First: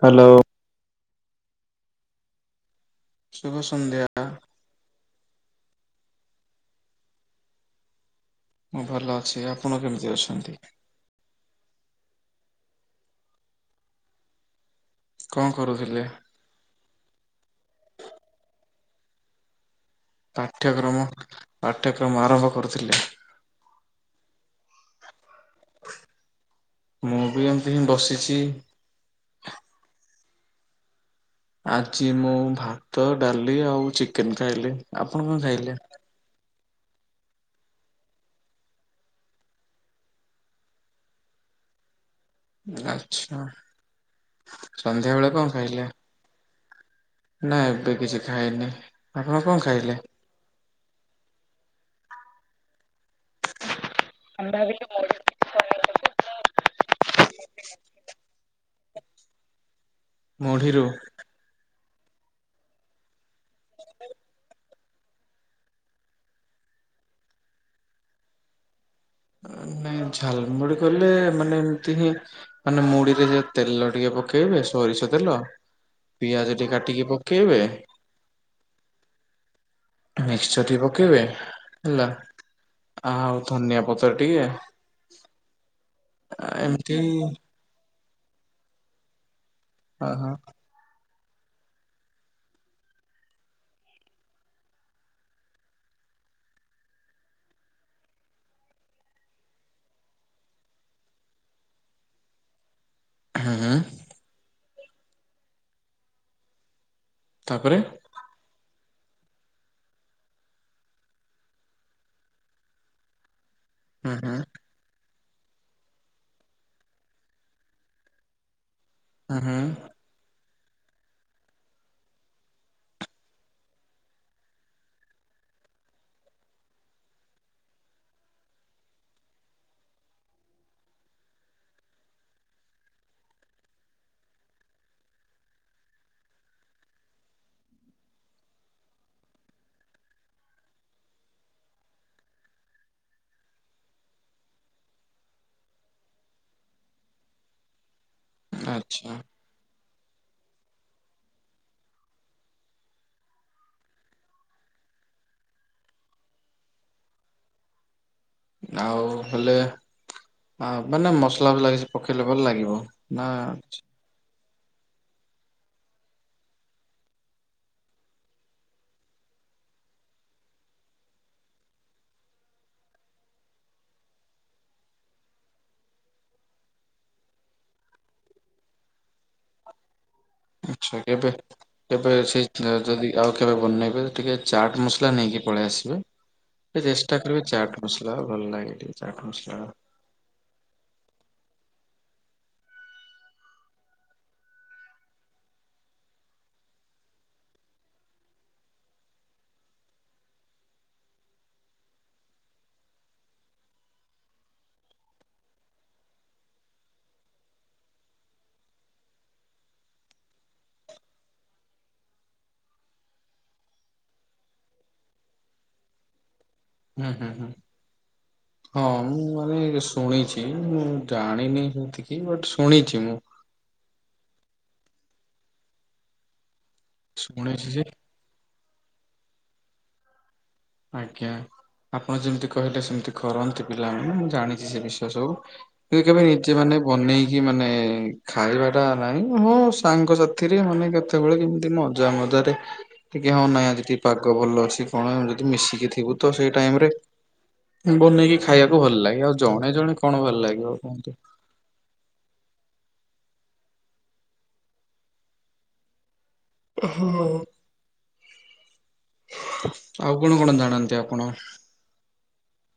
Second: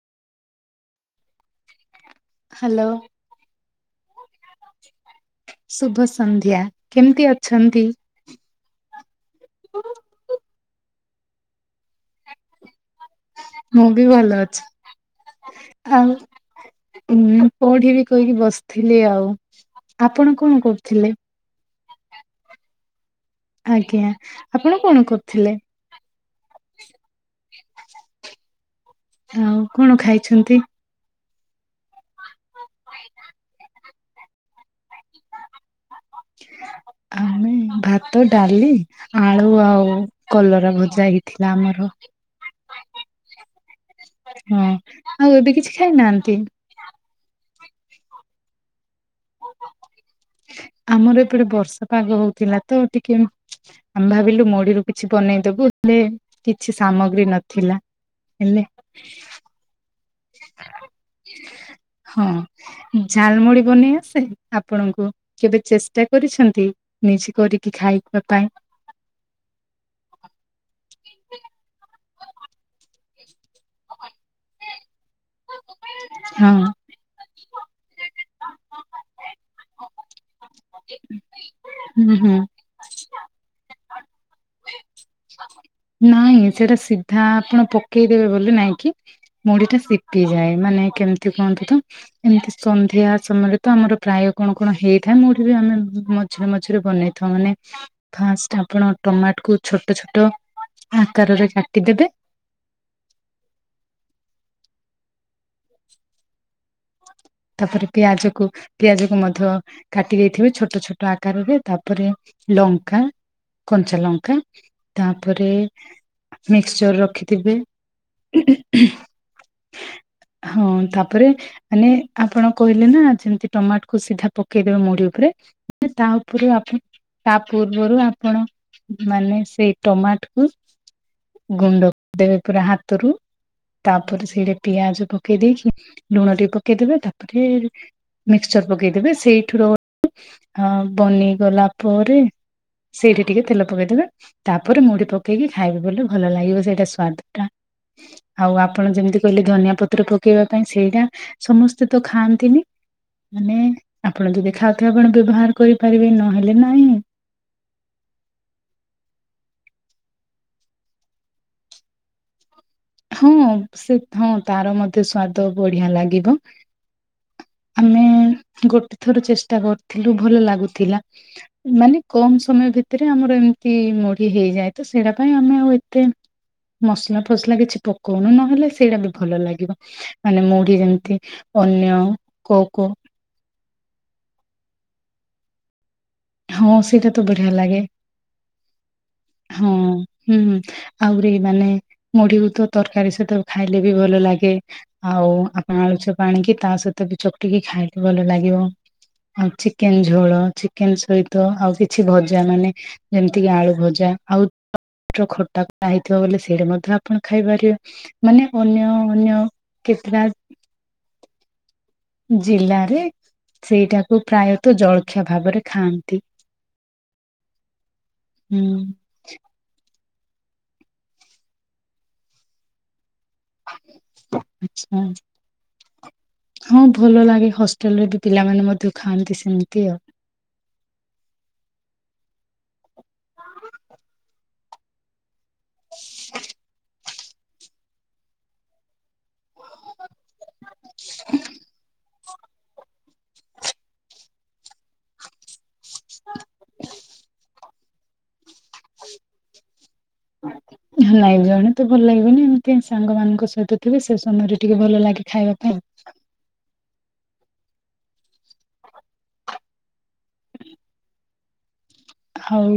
Hello. Hello. ଶୁଭ ସନ୍ଧ୍ୟା। ଶୁଭ ସନ୍ଧ୍ୟା କେମିତି ଅଛନ୍ତି? ମୁଁ ଭଲ ଅଛି ଆପଣ କେମିତି ଅଛନ୍ତି? ମୁଁ ବି ଭଲ ଅଛି କଣ କରୁଥିଲେ? ଆଉ। ଉଁ ପଢି ବି କହିକି ବସିଥିଲି ଆଉ ଆପଣ କଣ ପାଠ୍ୟକ୍ରମ କରୁଥିଲେ? ପାଠ୍ୟକ୍ରମ ଆରମ୍ଭ କରୁଥିଲେ‌। ଆଜ୍ଞା ଆପଣ କଣ କରୁଥିଲେ? ମୁଁ ବି ଏମିତି ହିଁ ବସିଛି। ଆଉ କଣ ଖାଇଛନ୍ତି? ଆଜି ମୁଁ ଭାତ, ଡାଲି ଆଉ ଚିକେନ ଖାଇଲି। ଆପଣ କଣ ଖାଇଲେ? ଆମେ ଭାତ, ଡାଲି ଆଳୁ ଆଉ କଲରା ଭଜା ହେଇଥିଲା ଆମର। ଆଛା ହଁ। ଆଉ ସନ୍ଧ୍ୟାବେଳେ ଏବେ କଣ କିଛି ଖାଇଲେ? ଖାଇନାହାନ୍ତି ନା ଏବେ କିଛି ଖାଇନି, ଆପଣ କଣ ଖାଇଲେ? ଆମର ଏପଟେ ବର୍ଷା ପାଗ ହଉଥିଲା ତ ଟିକିଏ ଆମେ ଭାବିଲୁ ମୁଢିରୁ କିଛି ବନେଇଦବୁ ହେଲେ କିଛି ସାମଗ୍ରୀ ନଥିଲା। ହେଲେ ମୁଢ଼ିରୁ? ହଁ ଝାଲମୁଢ଼ି ବନେଇ ଆସେ? ଆପଣଙ୍କୁ କେବେ ଚେଷ୍ଟା କରିଛନ୍ତି, ନିଜେ କରିକି ଖାଇବା ପାଇଁ? ନାଇଁ ଝାଲମୁଡି କହିଲେ ମାନେ ଏମିତି ହିଁ ମାନେ ମୁଢିରେ ଯେମିତି ତେଲ ଟିକେ ପକେଇବେ ସୋରିଷ ତେଲ ପିଆଜ ଟେ ହଁ। କାଟିକି ପକେଇବେ। ମିକ୍ସଚର ଟିକେ ପକେଇବେ ହେଲା। ହୁଁ ହୁଁ ଆଉ ଧନିଆ ପତ୍ର ଟିକେ। ଆ ନାଇଁ ସେଟା ଏମିତି ସିଧା ଆପଣ ପକେଇଦେବେ ବୋଲି ନାଇଁକିି, ମୁଢିଟା- ଅ ହଁ ଶିପିଯାଏ, ମାନେ କେମିତି କଣ ତ? ଏମିତି ସନ୍ଧ୍ୟା ସମୟରେ ତ ଆମର ପ୍ରାୟ କଣ, କଣ ହେଇଥାଏ, ମୁଁଢ଼ୀ ବି ଆମେ ମଝିରେ, ମଝିରେ ବନେଇଥାଉ। ମାନେ ଫାଷ୍ଟ ଆପଣ ଟମାଟ କୁ ଛୋଟ ଛୋଟ ଆକାରରେ କାଟିଦବେ। ହଁ, ହଁ। [inaudible] ତାପରେ ପିଆଜ କୁ ପିଆଜ କ ମଧ୍ୟ କାଟି ଦେଇଥିବେ, ଛୋଟ ଛୋଟ ଆକାରରେ ତାପରେ ଲଙ୍କା କଞ୍ଚା ହୁଁ ହୁଁ ଲଙ୍କା ତାପରେ ମିକ୍ସଚର ରଖିଥିବେ ହ, ହଁ। ହଁ ତାପରେ ମାନେ। ଆପଣ କହିଲେ ନା, ଯେମତି ଟମାଟକୁ ସିଧା ପକେଇଦବେ ମୁଢି ଉପରେ, ତା ଉପରେ ଆପଣ ତା ପୂର୍ବରୁ ଆପଣ ମାନେ ସେଇ ଟମାଟ କୁ ଗୁଣ୍ଡ କରିଦେବେ ପୁରା ହାତରୁ। ତାପରେ ସେଇଟା ପିଆଜ ପକେଇ ଦେଇକି, ଲୁଣ ଟିକେ ପକେଇଦବେ ତାକୁ ଫିର ମିକ୍ସଚର ପକେଇଦବେ ସେଇଠ ରୁ- ହଁ ବନିଗଲା ପରେ ସେଇଠି ଟିକେ ତେଲ ପକେଇଦବେ। ତାପରେ ମୁଢି ପକେଇକି ଖାଇବେ ବୋଲେ ଭଲ ଲାଗିବ ସେଇଟା ସ୍ୱାଦଟା। ଆଉ ଆପଣ ଆଚ୍ଛା ଯେମିତି କହିଲେ, ଧନିଆ ପତ୍ର ପକେଇବା ପାଇଁ ସେଇଟା ସମସ୍ତେ ତ ଖାଆନ୍ତିନି। ମାନେ ଆପଣ ଯଦି ଖାଉଥିବେ, ଆପଣ ବ୍ୟବହାର କରିପାରିବେ, ନହେଲେ ନାଇଁ। ଆଉ ହେଲେ, ମାନେ ମସଲା ଫସଲା କିଛି ପକେଇଲେ ଭଲ ଲାଗିବ? ନା ହଁ, ସେ ହଁ ତାର ମଧ୍ୟ ସ୍ଵାଦ ବଢିଆ ଲାଗିବ। ଆମେ ଗୋଟେ ଥର ଚେଷ୍ଟା କରିୁଥିଲୁ ଭଲ ଲାଗୁଥିଲା। ମାନେ କମ ସମୟ ଭିତରେ, ଆମର ଏମିତି ମୁଢ଼ି ହେଇଯାଏ, ତ ସେଇଟା ପାଇଁ ଆମେ ଆଉ ଏତେ ମସଲା ଫସଲା କିଛି ପକଉନୁ, ନହେଲେ ସେଇଟା ବି ଭଲ ଲାଗିବ। ମାନେ ମୁଢି ଆଚ୍ଛା ଯେମିତି କେବେ ଅନ୍ୟ- କେବେ ସେ କୋଉ କୋଉ ଯଦି ଆଉ କେବେ ବନେଇବେ ଟିକେ ଚାଟ ମସଲା ନେଇକି ପଳେଇ ଆସିବେ। ହଁ ସେଇଟା ଚେଷ୍ଟା ତ କରିବେ ବଢିଆ ଲାଗେ ଚାଟ୍ ମସଲା, ଭଲ ଲାଗେ ଟିକେ ଚାଟ୍ ହଁ ମସଲାଟା। ହୁଁ, ହୁଁ ଆହୁରି ମାନେ ମୁଢିକୁ ତ ତରକାରୀ ସହିତ ଖାଇଲେ ବି ଭଲ ଲାଗେ। ଆଉ, ଆପଣ ଆଳୁଚପ୍ ଆଣିକି ତା ସହିତ ବି, ଚକଟିକି ଖାଇଲେ ଭଲ ଲାଗିବ। ଆଉ ଚିକେନ୍ ଝୋଳ, ଚିକ୍ କେନ୍ ସହିତ ଆଉ କିଛି ଭଜା, ମାନେ ଯେମିତି କି ଆଳୁ ଭଜା ଆଉ ଖଟା- ଖଟା ହେଇଥିବ ବଲେ, ସେଇଟା ମଧ୍ୟ ଆପଣ ଖାଇପାରିବେ। ମାନେ ଅନ୍ୟ -ଅନ୍ୟ କେତେଟା? ଜିଲ୍ଲାରେ ସେଇଟାକୁ ପ୍ରାୟତଃ ଜଳଖିଆ ଭାବରେ ଖାଆନ୍ତି। ହୁଁ -ହୁଁ- ହୁଁ ହୁଁ -ହଁ ମୁଁ ମାନେ ଉସ୍ ଶୁଣିଛି, ମୁଁ ଜାଣିନି ସେତିକି। ବଟ୍ ଶୁଣିଛି ମୁଁ। ହଁ, ଭଲ ଲାଗେ ଶୁଣିଛି ଯେ ହଷ୍ଟେଲରେ ବି। ପିଲାମାନେ ମଧ୍ୟ ଖାଆନ୍ତି ସେମିତି ଆଉ। ଆଜ୍ଞା, ଆପଣ ଯେମିତି କହିଲେ, ସେମିତି କରନ୍ତି ପିଲାମାନେ। ମୁଁ ଜାଣିଛି, ସେ ବିଷୟ ସବୁ। ସେ କେବେ ନିଜେ ମାନେ, ବନେଇକି ମାନେ-ଏ ଖାଇବା ଟା ନାହିଁ, ମୋ ସାଙ୍ଗସାଥିରେ ମାନେ କେତେବେଳେ କେମିତି ମଜା ମଜାରେ ଟିକେ ହଁ, ନାଇଁ ଆଜି ଟିକେ ପାଗ ଭଲ ଅଛି କଣ, ଯଦି ମିଶିକି ଥିବୁ ତ ସେଇ ଟାଇମ୍ ରେ ବନେଇକି ଖାଇବାକୁ ଭଲ ଲାଗେ। ଆଉ ଜଣେ, ଜଣେ କଣ ଭଲ ଲାଗିବ କୁହନ୍ତୁ। ହଁ, ଲାଇ ଜଣେ ମୋତେ ଭଲ ଲାଗିବନି, ଏମିତି ସାଙ୍ଗ ମାନଙ୍କ ସହିତ ଥିବେ। ସେ ସମୟରେ ଟିକେ ଭଲ ଲାଗେ ଖାଇବା ପାଇଁ। ହଅ, ଆଉ କଣ କଣ ଜାଣନ୍ତି ଆପଣ? ଆଉ,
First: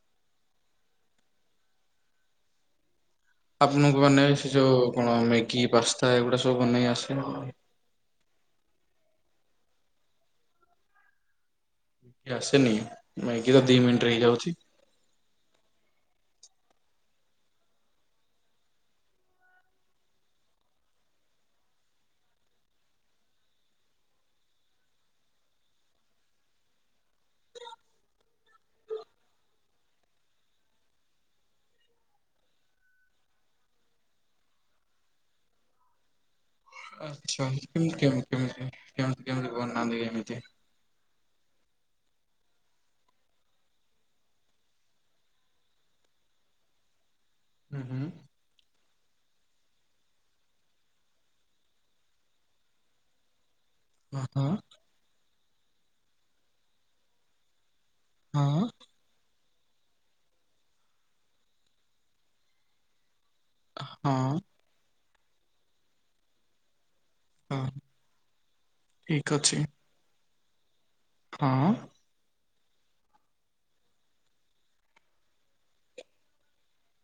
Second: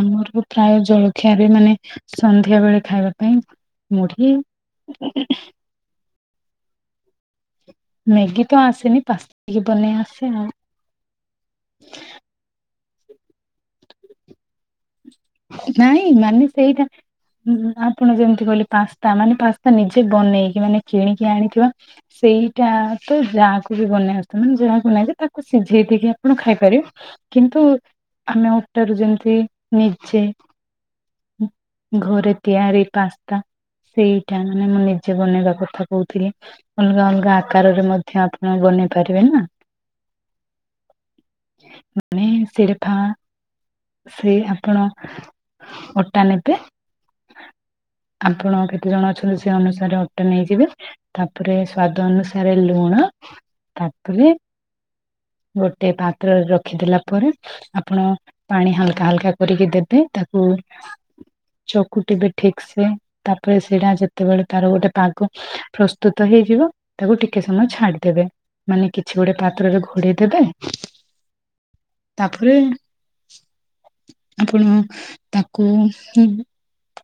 ଆମର ପ୍ରାୟ ଜଳଖିଆବି ମାନେ ସନ୍ଧ୍ୟା ବେଳେ ଖାଇବା ପାଇଁ ଆପଣଙ୍କୁ ମାନେ ମୁଢି ସେ ଯଉ କଣ ମ୍ୟାଗି, ପାସ୍ତା ଏଗୁଡା ସବୁ ବନେଇ ଆସେ? ମ୍ୟାଗି ତ ଆସେନି, ପାସ୍ ଟିକେ ବନେଇ ଆସେ ଆଉ। ଆସେନି, ମ୍ୟାଗି ତ ଦି ମିନ୍ଟି ରେ ହେଇଯାଉଛି। ନାଇଁ, ମାନେ ସେଇଟା। ଆପଣ ଯେମିତି କହିଲେ, ପାସ୍ତା ମାନେ, ପାସ୍ତା ନିଜେ ବନେଇକି ମାନେ କିଣିକି ଆଣିଥିବା ସେଇଟା ତ ଯାହାକୁ ବି ବନେଇ ଆସିଥିବ, ମାନେ ଯାହାକୁ ନାଇଁ ଯେ ତାକୁ ସିଝେଇ ଦେଇକି ଆପଣ ଖାଇପାରିବେ। କିନ୍ତୁ, ଆମେ ଅଟାରୁ ଯେମତି ଛେ ଘରେ ତିଆରି ପାସ୍ତା, ସେଇଟା ମାନେ ମୁଁ ନିଜେ ବନେଇବା କଥା କହୁଥିଲି। ଅଲଗା ଅଲଗା ଆଚ୍ଛା ଆକାରରେ କେମିତି ମଧ୍ୟ କେମିତି ଆପଣ କେମିତି ବନେଇ କେମିତି ପାରିବେ କେମିତି ନା! ବନାନ୍ତି କେମିତି? ମାନେ ସେଡେଫାଁ ସେ ଆପଣ ଅଟା ନେବେ ହୁଁ, ହୁଁ। ଆପଣ କେତେ ଜଣ ଅଛନ୍ତି? ସେ ଅନୁସାରେ ଅଟା ନେଇଯିବେ। ତା'ପରେ ସ୍ଵାଦ ଅନୁସାରେ ଲୁଣ। ହଁ ତା'ପରେ ଗୋଟେ ପାତ୍ରରେ ରଖିଦେଲା ପରେ, ଆପଣ ହଁ ପାଣି ହାଲ୍କା ହାଲ୍କା କରିକି ଦେବେ, ତାକୁ ଚକୁଟିବେ ଠିକ୍ ସେ। ତା'ପରେ ସେଇଟା ହଁ ଯେତେବେଳେ ତାର ଗୋଟେ ପାଗ ପ୍ରସ୍ତୁତ ହେଇଯିବ। ତାକୁ ଟିକେ ହଁ ସମୟ ଛାଡ଼ିଦେବେ ମାନେ କିଛି ଠିକ ଗୋଟେ ଅଛି ପାତ୍ରରେ ଘୋଡ଼େଇ ଦେବେ। ହଁ। ତା'ପରେ ଆପଣ ତାକୁ ହୁଁ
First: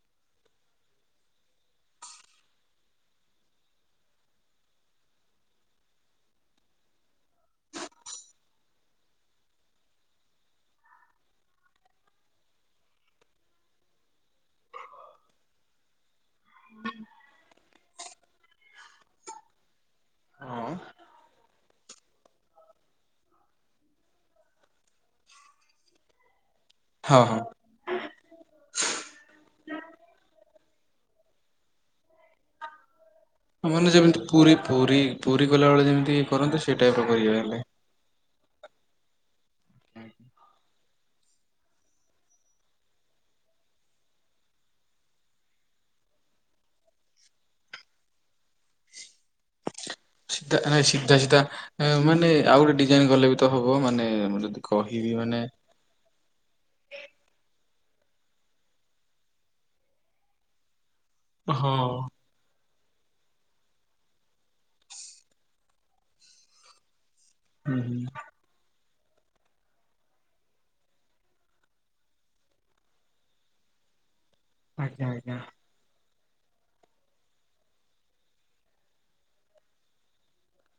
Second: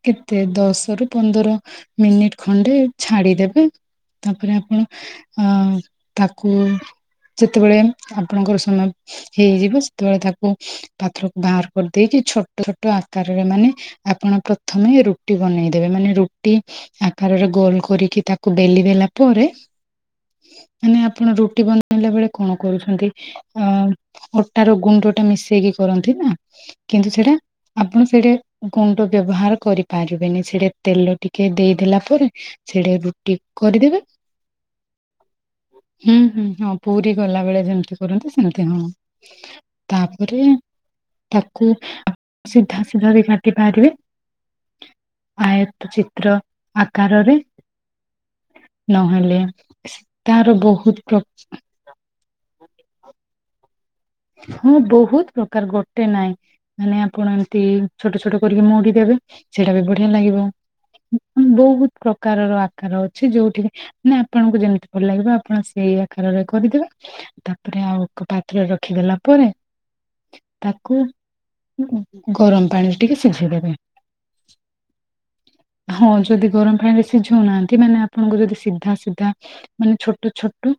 କେତେ? ଦଶ ରୁ ପନ୍ଦର ମିନିଟ୍ ଖଣ୍ଡେ ଛାଡିଦେବେ। ତା'ପରେ ଆପଣ ଅଁ ତାକୁ ଯେତେବେଳେ ଆପଣଙ୍କର ସମୟ ହେଇଯିବ, ସେତେବେଳେ ତାକୁ ପାତ୍ରକୁ ବାହାର କରିଦେଇକି ଛୋଟ ଛୋଟ ଆକାରରେ ମାନେ ଆପଣ ପ୍ରଥମେ ରୁଟି ବନେଇଦେବେ ମାନେ ରୁଟି ଆକାରରେ ଗୋଲ କରିକି ତା କୁ ବେଲି ଦେଲା ପରେ ହଁ ମାନେ ଆପଣ ରୁଟି ବନେଇଲା ବେଳେ କଣ କରୁଛନ୍ତି ଅ ଅଟାର ଗୁଣ୍ଡ ଟା ମିଶେଇକି କରନ୍ତି ନା। କିନ୍ତୁ ହଁ ସେଟା ହଁ ଆପଣ ସେଇଟା ଗୁଣ୍ଡ ବ୍ୟବହାର କରିପାରିବେନି ସେଟା ତେଲ ଟିକେ ଦେଇଦେଲା ପରେ ସେଇଟା ରୁଟି ମାନେ କରିଦେବେ ଯେମିତି ପୁରୀ ପୁରୀ ପୁରୀ ଗଲାବେଳେ ଯେମିତି ହୁଁ ହୁଁ କରନ୍ତି ହଁ। ସେଇ ଟାଇପର ପୁରୀ କରିବେ ଗଲା ହେଲେ। ବେଳେ ଯେମତି କରନ୍ତି ସେମିତି ହଁ ତାପରେ ତାକୁ ସିଧା ସିଧା ରେ କା କାଟି ପାରିବେ ଆୟତ ଚିତ୍ର ଆକାରରେ ନହେଲେ ସି ତାର ସିଧା ନାଇଁ ବହୁତ ସିଧା ପ୍ର ସିଧା ମାନେ ଆଉ ଗୋଟେ ଡିଜାଇନ କଲେ ବି ତ ହବ ମାନେ ମୁଁ ଯଦି ହଁ କହିବି ବହୁତ ମାନେ ପ୍ରକାର ଗୋଟ ମୋଟେ ନାଇଁ ମାନେ ଆପଣ ଏମିତି ଛୋଟ ଛୋଟ କରିକି ମୋଡି ଦେବେ ସେଇଟା ବି ବଢିଆ ଲାଗିବ ହଁ ବହୁତ ପ୍ରକାରର ଆକାର ଅଛି ଯୋଉଠିକି ନା ଆପଣଙ୍କୁ ଯେମିତି ଭଲ ଲାଗିବ ଆପଣ ସେଇ ଆକାରରେ କରିଦେବେ ହୁଁ ତାପରେ ଆଉ ହୁଁ ଏକ ପାତ୍ରରେ ର ରଖିଦେଲା ପରେ ତାକୁ ଗରମ ପାଣିରେ ଟିକେ ସିଝେଇ ଦେବେ। ଆଜ୍ଞା ଆଜ୍ଞା। ହଁ ଯଦି ଗରମ ପାଣିରେ ସିଝଉନାହାନ୍ତି ମାନେ ଆପଣଙ୍କୁ ଯଦି ସିଧା ସିଧା ମାନେ ଛୋଟ ଛୋଟ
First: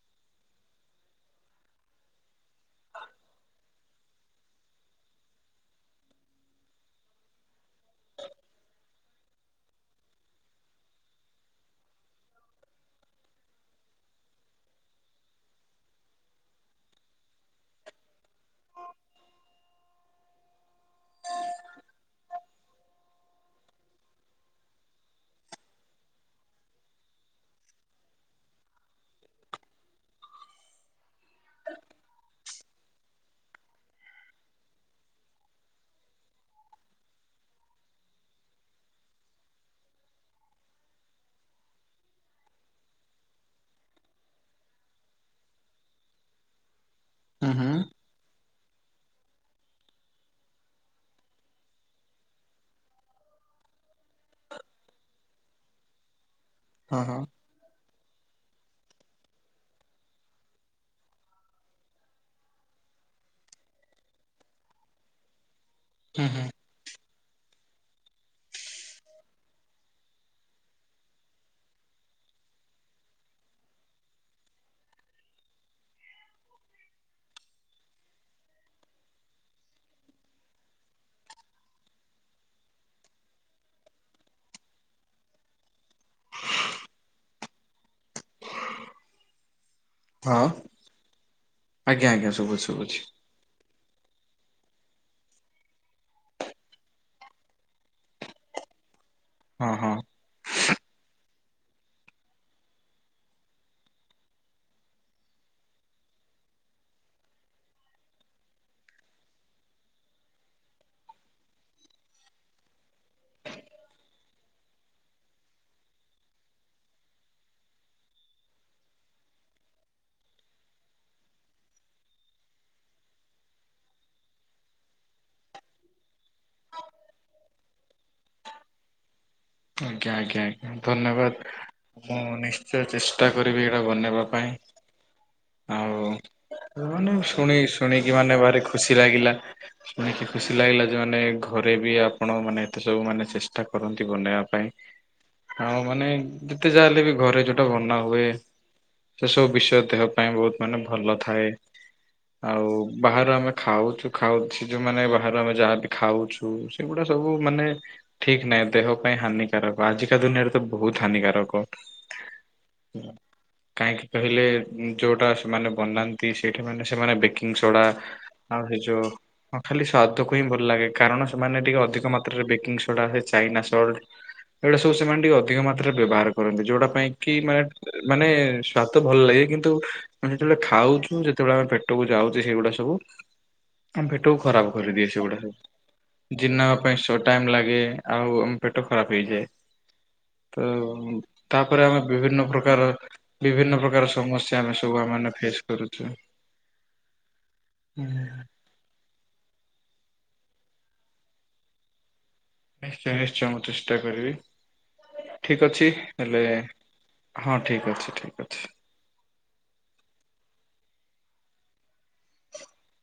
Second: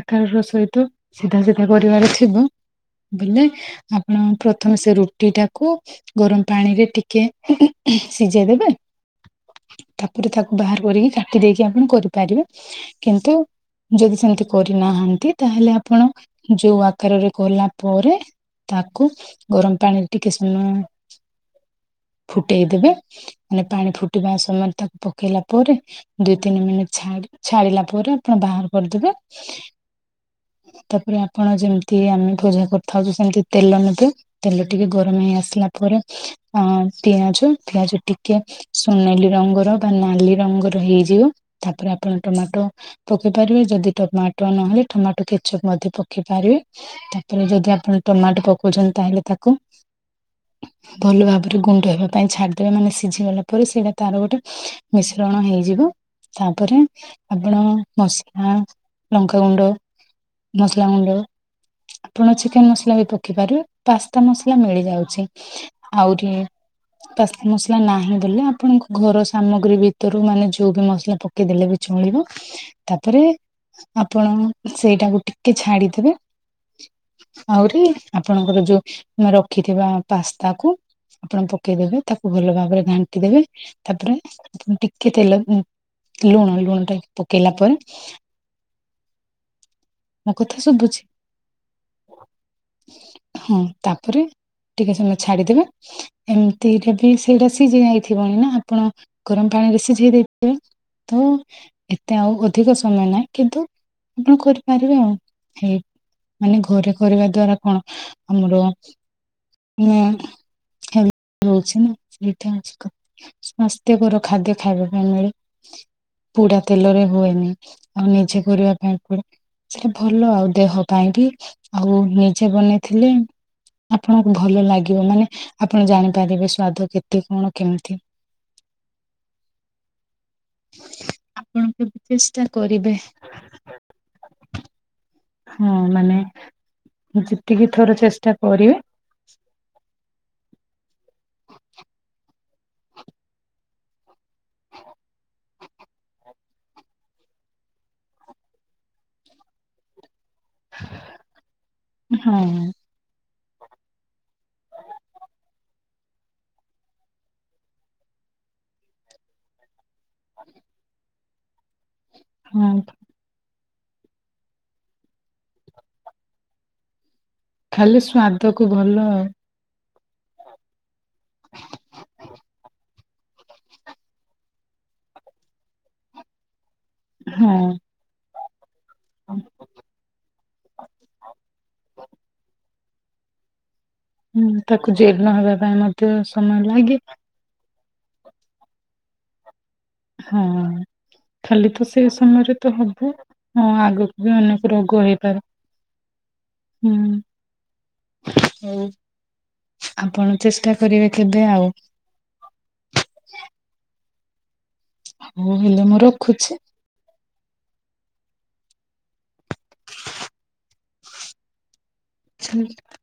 ଆକାର ର ସହିତ ସିଧା ସିଧା କରିବାର ଥିବ ବିନେ ଆପଣ ପ୍ରଥମେ ସେ ରୁଟିଟାକୁ ଗରମ ପାଣିରେ ଟିକେ ଶିଝେଇ ଦେବେ। ତାପରେ ତାକୁ ବାହାର କରିକି କାଟି ଦେଇକି ଆପଣ କରିପାରିବେ କିନ୍ତୁ ଯଦି ସେମିତି କରିନାହାନ୍ତି ତାହେଲେ ଆପଣ ଯୋଉ ଆକାରରେ କଲା ପରେ ତାକୁ ଗରମ ପାଣିରେ ଟିକେ ଫୁଟେଇଦବେ ମାନେ ପାଣି ଫୁଟିବା ସମୟରେ ତାକୁ ପକାଇଲା ପରେ ଦି ତିନି ମିନିଟ୍ ଛାଡ ଛାଡିଲା ପରେ ପୁଣି ବାହାର କରିଦେବେ। ଇନଅଡିବୁଲ ତାପରେ ଆପଣ ଯେମିତି ଆମେ ଭୂଜା କରିଥାଉଛୁ ସେମିତି ତେଲ ନେବେ। ତେଲ ଟିକେ ଗରମ ହେଇ ଆସିଲା ପରେ ଅ ପିଆଜ ପିଆଜ ଟିକେ ସୁନେଲି ରଙ୍ଗର ବା ନାଲି ରଙ୍ଗର ହେଇଯିବ ତାପରେ ଆପଣ ଟମାଟୋ ପକେଇ ପାରିବେ ଯଦି ଟମାଟୋ ନହେଲେ ଟମାଟୋ କିଚକ ମଧ୍ୟ ପକେଇ ପାରିବେ ତା ହୁଁ ହୁଁ ଯଦି ଆପଣ ଟମାଟୋ ପକଉଛନ୍ତି ତାହେଲେ ତାକୁ ଭଲ ଭାବରେ ଗୁଣ୍ଡ ହେବା ପାଇଁ ଛାଡିଦେବେ ମାନେ ସିଝିଗଲା ତା ପରେ ସେଟା ତାର ଗୋଟେ ମିଶ୍ରଣ ହୋଇଯିବ ତାପରେ ହଁ ହଁ ଆପ ଆଣ, ମସଲା, ଲଙ୍କାଗୁଣ୍ଡ, ମସଲା ଗୁଣ୍ଡ ଆପଣ ଚିକେନ ମସଲା ବି ପକେଇ ପାରିବେ ପାସ୍ତା ମସଲା ମିଳିଯାଉଛି। ହୁଁ ଆହୁରି ହୁଁ ପାସ୍ତା ମସଲା ନାହିଁ। ବଲେ ଆପଣଙ୍କ ଘର ସାମଗ୍ରୀ ଭିତରୁ ମାନେ ଯୋଉ ବି ମସଲା ପକେଇଦେଲେ ବି ଚଳିବ। ତାପରେ ଆପଣ ସେଇଟାକୁ ଟିକେ ଛାଡିଥିବେ। ଆଉରି ଆପଣଙ୍କର ଯଉ ରଖିଥିବା ପାସ୍ତା କୁ ଆପଣ ପକେଇଦେବେ ତାକୁ ଭଲ ଭାବରେ ଘାଣ୍ଟି ଦେବେ ତାପରେ ଟିକେ ତେଲ ଦ ଲୁଣ ଲୁଣ ଟେ ପକେଇଲା ପରେ ମୋ ହଁ କଥା ଶୁଭୁଛି ଆଜ୍ଞା ଆଜ୍ଞା ଶୁଭୁଛି ଶୁଭୁଛି। ହଁ ତାପରେ ଟିକେ ସମୟ ଛାଡିଦେବେ ଏମିତିରେ ବି ସେଇଟା ସିଜିଯାଇ ଥିବଣି ନା ଆପଣ ଗରମ ପାଣି ହଁ ରେ ହଁ ସିଝେଇ ଦେଇ ତ ଏତେ ଆଉ ଅଧିକ ସମୟ ନାହିଁ କିନ୍ତୁ ଆପଣ କରିପାରିବେ ଆଉ ହେଇ ମାନେ ଘରେ କରିବା ଦ୍ଵାରା କଣ ଆମର ମୁଁ ରହୁଛି ନା ସେଇଠି ଅଛି କ ସ୍ୱାସ୍ଥ୍ୟକର ଖାଦ୍ୟ ଖାଇବା ପାଇଁ ମିଳେ। ପୋଡା ତେଲରେ ହୁଏନି ଆଉ ନିଜେ କରିବା ପାଇଁ ପଡେ। ସେ ଭଲ ଆଉ ଦେହ ପାଇଁ ବି ଆଉ ନିଜେ ବନେଇଥିଲି। ଆପଣଙ୍କୁ ଭଲ ଲାଗିବ ମାନେ ଆପଣ ଜାଣିପାରିବେ ସ୍ଵାଦ କେତେ କଣ। କେମିତି? ଆଜ୍ଞା ଆଜ୍ଞା ଆଜ୍ଞା ଧନ୍ୟବାଦ ଆପଣ କେବେ ମୁଁ ଚେଷ୍ଟା ନିଶ୍ଚୟ କରିବେ ଚେଷ୍ଟା କରିବି ଏଇଟା ବନେଇବା ପାଇଁ। ହଁ ଆଉ ମାନେ ଶୁନି ଶୁଣି ଯେତିକି ଥର ଶୁଣିକି ଚେଷ୍ଟା ମାନେ ଭାରି କରିବେ ଖୁସି ଲାଗିଲା। ଶୁଣିକି ଖୁସି ଲାଗିଲା ଯେ ମାନେ ଘରେ ବି ଆପଣ ମାନେ ଏତେ ସବୁ ମାନେ ଚେଷ୍ଟା କରନ୍ତି ବନେଇବା ପାଇଁ। ହଁ ମାନେ ଯେତେ ଯାହାହେଲେ ବି ଘରେ ଯୋଉଟା ବନା ହୁଏ ସେ ସବୁ ବିଷୟ ଦେହ ପାଇଁ ବହୁତ୍ ମାନେ ଭଲ ଥାଏ ହଁ ଆଉ ବାହାରେ ଆମେ ଖାଉଛୁ ଖାଉଛୁ ଯୋଉମାନେ ବାହାରେ ଆମେ ଯାହାବି ଖାଉଛୁ ସେଗୁଡା ସବୁ ମାନେ ଠିକ୍ ନାଇଁ ଦେହ ପାଇଁ ହାନିକାରକ ଆଜିକା ଦୁନିଆରେ ତ ବହୁତ୍ ହାନିକାରକ। ହୁଁ [unintelligible] ହୁଁ କାହିଁକି କହିଲେ ଯୋଉଟା ସେମାନେ ବନାନ୍ତି ସେଇଠୀ ମାନେ ସେମାନେ ବେଖ ଉଁ ଛଡ଼ା ଖାଲି ସ୍ଵାଦକୁ ଆଉ ହେଇଯୋ ଭଲ ହଁ ଖାଲି ସ୍ଵାଦକୁ ହିଁ ଭଲ ଲାଗେ କାରଣ ସେମାନେ ଟିକେ ଅଧିକ ମାତ୍ରାରେ ବେକିଂଙ୍ଗ ସୋଡ଼ା ସେ ଚାଇନା ସଲ୍ଟ ସେଇଟା ସବୁ ସେମାନେ ଟିକେ ଅଧିକ ମାତ୍ରାରେ ବ୍ୟବହାର କରନ୍ତି ଯୋଉଟା ପାଇଁ କି ହଁ ମାନେ ମାନେ ସ ସାତ ଭଲ ଲାଗେ କିନ୍ତୁ ଆମେ ଯେତେବେଳେ ଖାଉଛୁ ସେ ଯେତେବେଳେ ଆମ ପେଟକୁ ଯାଉଛି ସେଇଗୁଡା ସବୁ ଆମ ପେଟକୁ ହୁଁ ଖରାପ୍ ତାକୁ କରିଦିଏ ଜୀର୍ଣ୍ଣ ସେଗୁଡା ହେବା ପାଇଁ ମଧ୍ୟ ସବୁ ସମୟ ଜିିନ ପାଇଁ ଲାଗେ ସଟ ଟାଇମ୍ ଲାଗେ ଆଉ ଆମ ପେଟ ଖରାପ୍ ହେଇଯାଏ। ହଁ ତ ଖାଲି ତ ତାପରେ ସେ ଆମେ ବିଭିନ୍ନ ସମୟରେ ତ ପ୍ରକାର ହବ ହଁ ବିଭିନ୍ନ ପ୍ରକାର ଆଗକୁ ବି ସମସ୍ୟା ଅନେକ ଆମେ ରୋଗ ସବୁଆ ମାନେ ହେଇପାରେ ଫେସ୍ କରୁଛୁ। ହୁଁ। ହୁଁ ହୁଁ ହୁଁ। ହଉ ଆପଣ ଚେଷ୍ଟା କରିବେ କେବେ ଆଉ ନିଶ୍ଚୟ ନିଶ୍ଚୟ ମୁଁ ଚେଷ୍ଟା କରିବି ହଉ ଠିକ୍ ଅଛି ମୁଁ ହେଲେ ରଖୁଛି। ହଁ ଠିକ୍ ଅଛି ଠିକ୍ ଅଛି। [unintelligible]